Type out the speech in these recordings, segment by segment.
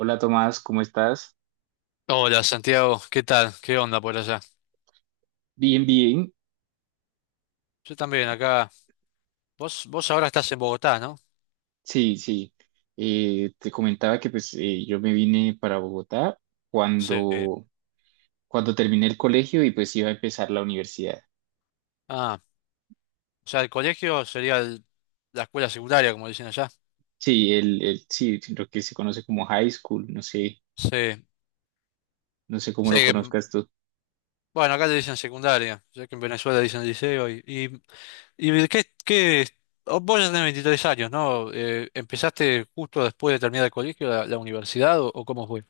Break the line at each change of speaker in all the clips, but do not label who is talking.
Hola Tomás, ¿cómo estás?
Hola Santiago, ¿qué tal? ¿Qué onda por allá?
Bien, bien.
Yo también acá. Vos ahora estás en Bogotá, ¿no?
Sí, sí. Te comentaba que pues yo me vine para Bogotá
Sí.
cuando, cuando terminé el colegio y pues iba a empezar la universidad.
Ah, o sea, el colegio sería la escuela secundaria, como dicen allá.
Sí, sí, lo que se conoce como high school, no sé,
Sí.
no sé cómo
Sí,
lo conozcas tú.
bueno, acá le dicen secundaria, ya que en Venezuela dicen liceo. ¿Y vos ya tenés 23 años, ¿no? ¿Empezaste justo después de terminar el colegio, la universidad, o cómo fue?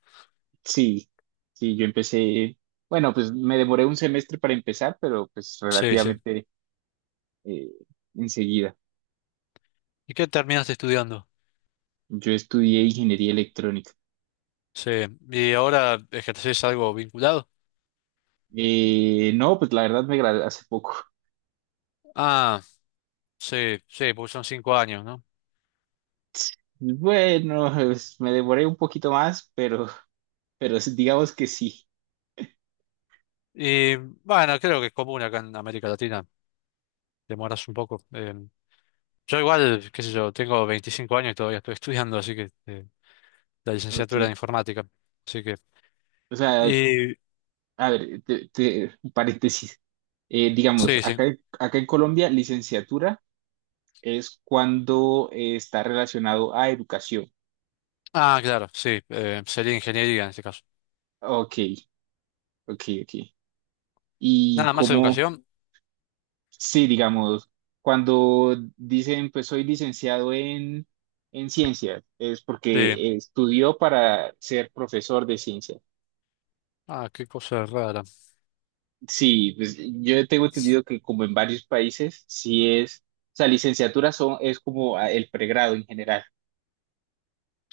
Sí, sí, yo empecé, bueno, pues me demoré un semestre para empezar, pero pues
Sí, sí.
relativamente eh, enseguida.
¿Y qué terminaste estudiando?
Yo estudié ingeniería electrónica.
Sí. ¿Y ahora ejercés algo vinculado?
No, pues la verdad me gradué hace poco.
Ah. Sí, sí, porque son 5 años, ¿no?
Bueno, me devoré un poquito más, pero, pero digamos que sí.
Y bueno, creo que es común acá en América Latina, demoras un poco. Yo igual, qué sé yo, tengo 25 años y todavía estoy estudiando, así que la licenciatura de
Ok.
informática. Así que...
O sea,
Y
a ver, un paréntesis. Digamos,
sí, sí.
acá en Colombia, licenciatura es cuando está relacionado a educación.
Ah, claro, sí, sería ingeniería en este caso.
Ok, ok, ok. Y
Nada más
como,
educación,
sí, digamos, cuando dicen, pues soy licenciado en ciencias, es
sí.
porque estudió para ser profesor de ciencias.
Ah, qué cosa rara.
Sí, pues yo tengo entendido que como en varios países, sí es, o sea, licenciatura es como ah, el pregrado en general.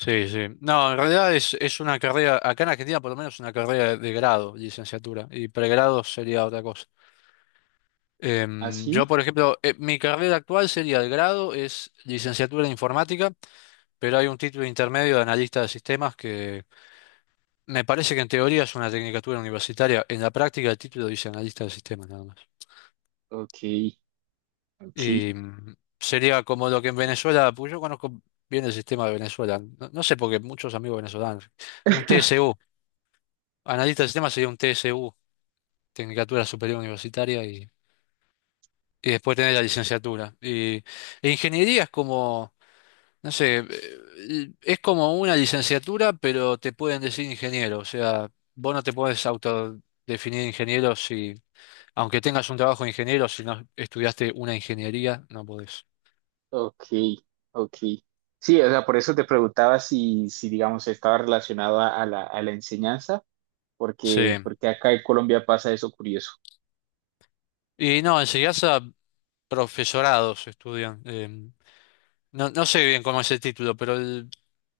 Sí, sí. No, en realidad es una carrera, acá en Argentina por lo menos una carrera de grado, licenciatura, y pregrado sería otra cosa.
¿Ah,
Yo,
sí?
por ejemplo, mi carrera actual sería el grado, es licenciatura en informática, pero hay un título intermedio de analista de sistemas que me parece que en teoría es una tecnicatura universitaria, en la práctica el título dice analista de sistemas nada más.
Ok, ok,
Y sería como lo que en Venezuela, pues yo conozco bien el sistema de Venezuela, no, no sé porque muchos amigos venezolanos, un TSU, analista de sistemas sería un TSU, tecnicatura superior universitaria y después tener la licenciatura. E ingeniería es como no sé, es como una licenciatura, pero te pueden decir ingeniero. O sea, vos no te puedes autodefinir ingeniero si, aunque tengas un trabajo de ingeniero, si no estudiaste una ingeniería, no podés.
ok, ok. Sí, o sea, por eso te preguntaba si digamos, estaba relacionado a, a la enseñanza,
Sí.
porque acá en Colombia pasa eso curioso.
Y no, en a profesorados estudian. No, no sé bien cómo es el título, pero el,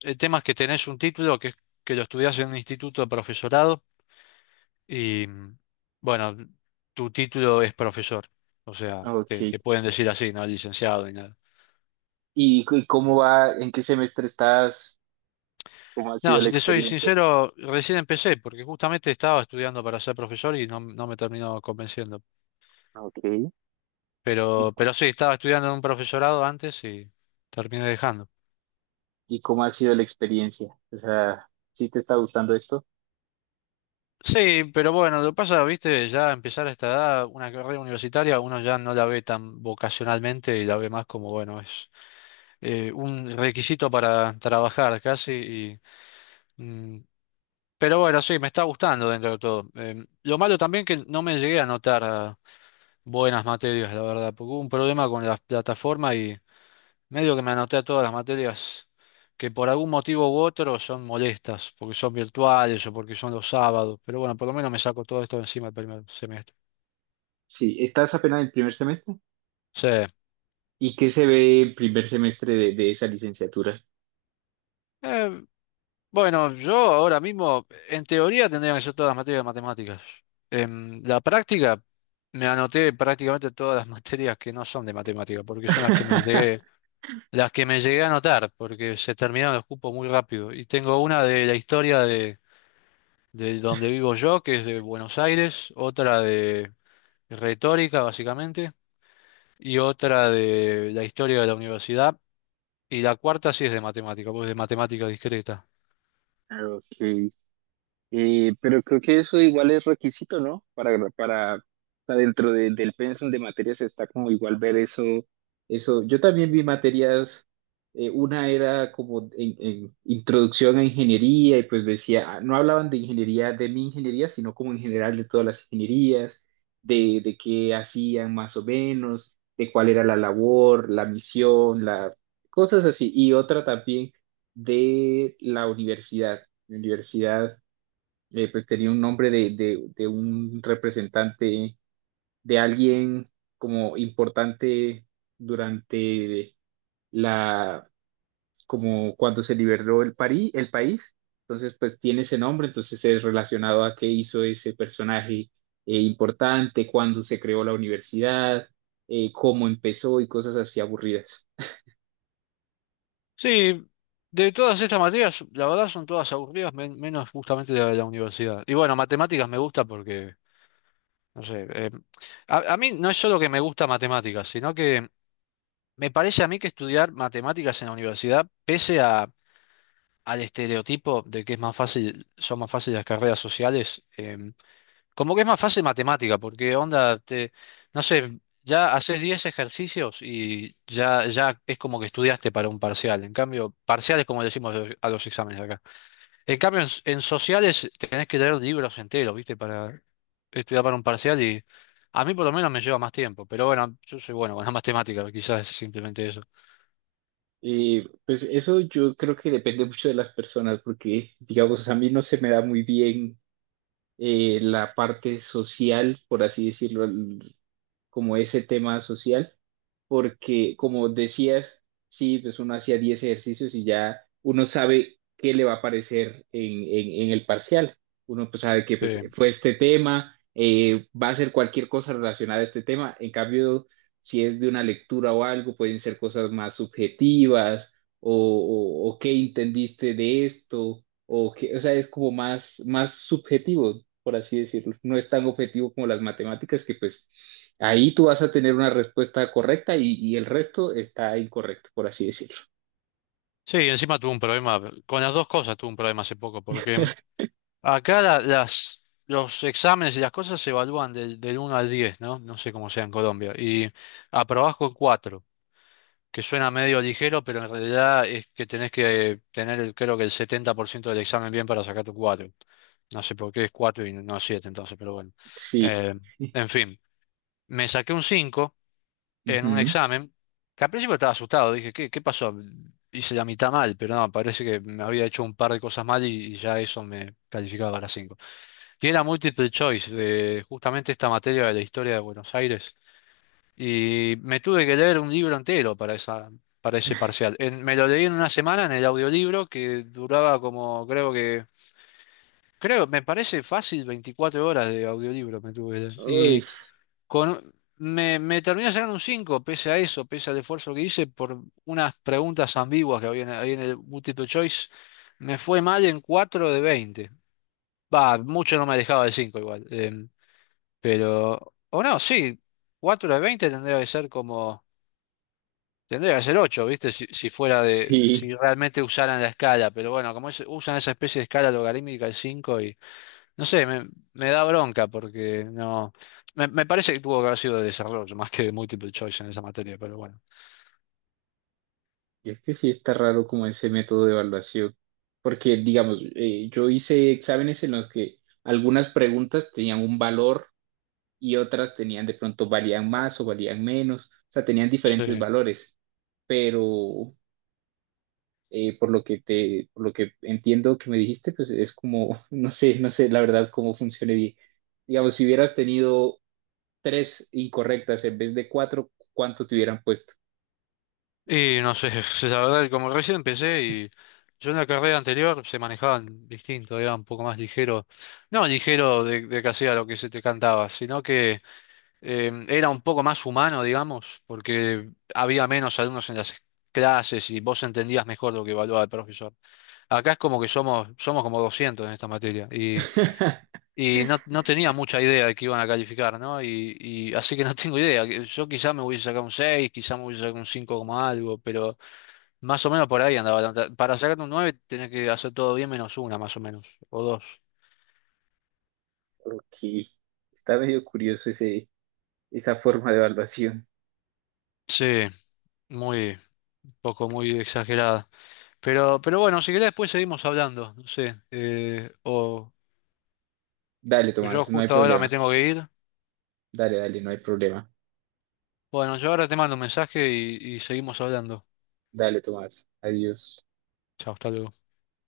el tema es que tenés un título es que lo estudiás en un instituto de profesorado. Y bueno, tu título es profesor, o sea, te,
Ok.
te pueden decir así, no licenciado ni nada.
¿Y cómo va, en qué semestre estás? ¿Cómo ha
No,
sido la
si te soy
experiencia?
sincero, recién empecé, porque justamente estaba estudiando para ser profesor y no, no me terminó convenciendo.
Ok. ¿Y,
Pero sí, estaba estudiando en un profesorado antes y terminé dejando.
y cómo ha sido la experiencia? O sea, ¿sí te está gustando esto?
Sí, pero bueno, lo que pasa, viste, ya empezar a esta edad, una carrera universitaria, uno ya no la ve tan vocacionalmente y la ve más como, bueno, es un requisito para trabajar casi y pero bueno, sí, me está gustando dentro de todo. Lo malo también que no me llegué a anotar a buenas materias, la verdad, porque hubo un problema con la plataforma y medio que me anoté a todas las materias que por algún motivo u otro son molestas, porque son virtuales o porque son los sábados. Pero bueno, por lo menos me saco todo esto de encima el primer semestre.
Sí, estás apenas en el primer semestre.
Sí.
¿Y qué se ve el primer semestre de esa licenciatura?
Eh, bueno, yo ahora mismo, en teoría, tendría que ser todas las materias de matemáticas. En la práctica, me anoté prácticamente todas las materias que no son de matemática, porque son las que me llegué las que me llegué a anotar, porque se terminaron los cupos muy rápido. Y tengo una de la historia de donde vivo yo, que es de Buenos Aires, otra de retórica, básicamente, y otra de la historia de la universidad, y la cuarta sí es de matemática, pues de matemática discreta.
Ok. Pero creo que eso igual es requisito, ¿no? O sea, dentro del pensum de materias está como igual ver eso, eso. Yo también vi materias, una era como en introducción a ingeniería y pues decía, ah, no hablaban de ingeniería, de mi ingeniería, sino como en general de todas las ingenierías, de qué hacían más o menos, de cuál era la labor, la misión, cosas así. Y otra también de la universidad. La universidad pues tenía un nombre de un representante, de alguien como importante durante la, como cuando se liberó París, el país, entonces pues tiene ese nombre, entonces es relacionado a qué hizo ese personaje importante, cuándo se creó la universidad, cómo empezó y cosas así aburridas.
Sí, de todas estas materias, la verdad son todas aburridas, menos justamente la de la universidad. Y bueno, matemáticas me gusta porque, no sé, a mí no es solo que me gusta matemáticas, sino que me parece a mí que estudiar matemáticas en la universidad, pese a, al estereotipo de que es más fácil, son más fáciles las carreras sociales, como que es más fácil matemática, porque onda, no sé, ya haces 10 ejercicios y ya es como que estudiaste para un parcial. En cambio, parciales como le decimos a los exámenes acá. En cambio, en sociales tenés que leer libros enteros, ¿viste? Para estudiar para un parcial y a mí por lo menos me lleva más tiempo. Pero bueno, yo soy bueno con las matemáticas, quizás es simplemente eso.
Pues eso yo creo que depende mucho de las personas, porque digamos, a mí no se me da muy bien la parte social, por así decirlo, como ese tema social porque como decías, sí, pues uno hacía 10 ejercicios y ya uno sabe qué le va a aparecer en el parcial. Uno pues sabe que pues,
Sí.
fue este tema, va a ser cualquier cosa relacionada a este tema. En cambio, si es de una lectura o algo, pueden ser cosas más subjetivas o qué entendiste de esto, o, qué, o sea, es como más, más subjetivo, por así decirlo. No es tan objetivo como las matemáticas que pues ahí tú vas a tener una respuesta correcta y el resto está incorrecto, por así decirlo.
Sí, encima tuve un problema, con las dos cosas tuve un problema hace poco, porque acá las, los exámenes y las cosas se evalúan del 1 al 10, ¿no? No sé cómo sea en Colombia. Y aprobás con 4, que suena medio ligero, pero en realidad es que tenés que tener, creo que el 70% del examen bien para sacar tu 4. No sé por qué es 4 y no 7, entonces, pero bueno.
Sí.
Eh, en fin, me saqué un 5 en un
Ujú.
examen, que al principio estaba asustado, dije, ¿qué pasó? Hice la mitad mal, pero no, parece que me había hecho un par de cosas mal y ya eso me calificaba para 5. Tiene la multiple choice de justamente esta materia de la historia de Buenos Aires. Y me tuve que leer un libro entero para ese parcial. Me lo leí en una semana en el audiolibro que duraba como, creo, me parece fácil 24 horas de audiolibro me tuve que leer.
Uy,
Y me terminé sacando un 5 pese a eso, pese al esfuerzo que hice por unas preguntas ambiguas que había en el multiple choice. Me fue mal en 4 de 20. Va, mucho no me dejaba de 5 igual. Pero, o no, sí, 4 de 20 tendría que ser ocho, ¿viste? Si
sí.
si realmente usaran la escala, pero bueno, como usan esa especie de escala logarítmica el 5 y, no sé, me da bronca porque no, me parece que tuvo que haber sido de desarrollo más que de multiple choice en esa materia, pero bueno.
Es que sí está raro como ese método de evaluación. Porque, digamos, yo hice exámenes en los que algunas preguntas tenían un valor y otras tenían de pronto valían más o valían menos. O sea, tenían diferentes
Sí.
valores. Pero por lo que entiendo que me dijiste, pues es como, no sé, no sé la verdad cómo funciona bien. Digamos, si hubieras tenido tres incorrectas en vez de cuatro, ¿cuánto te hubieran puesto?
Y no sé, la verdad, como recién empecé y yo en la carrera anterior se manejaban distinto, era un poco más ligero, no ligero de que hacía lo que se te cantaba, sino que era un poco más humano, digamos, porque había menos alumnos en las clases y vos entendías mejor lo que evaluaba el profesor. Acá es como que somos como 200 en esta materia y, y no, no tenía mucha idea de que iban a calificar, ¿no? Y así que no tengo idea. Yo quizá me hubiese sacado un 6, quizá me hubiese sacado un 5 como algo, pero más o menos por ahí andaba. La nota. Para sacar un 9 tenés que hacer todo bien menos una, más o menos, o dos.
Ok, está medio curioso esa forma de evaluación.
Sí, muy poco, muy exagerada. Pero bueno, si querés después seguimos hablando, no sé. O
Dale,
Yo
Tomás, no hay
justo ahora me
problema.
tengo que ir.
Dale, dale, no hay problema.
Bueno, yo ahora te mando un mensaje y seguimos hablando.
Dale, Tomás, adiós.
Chao, hasta luego.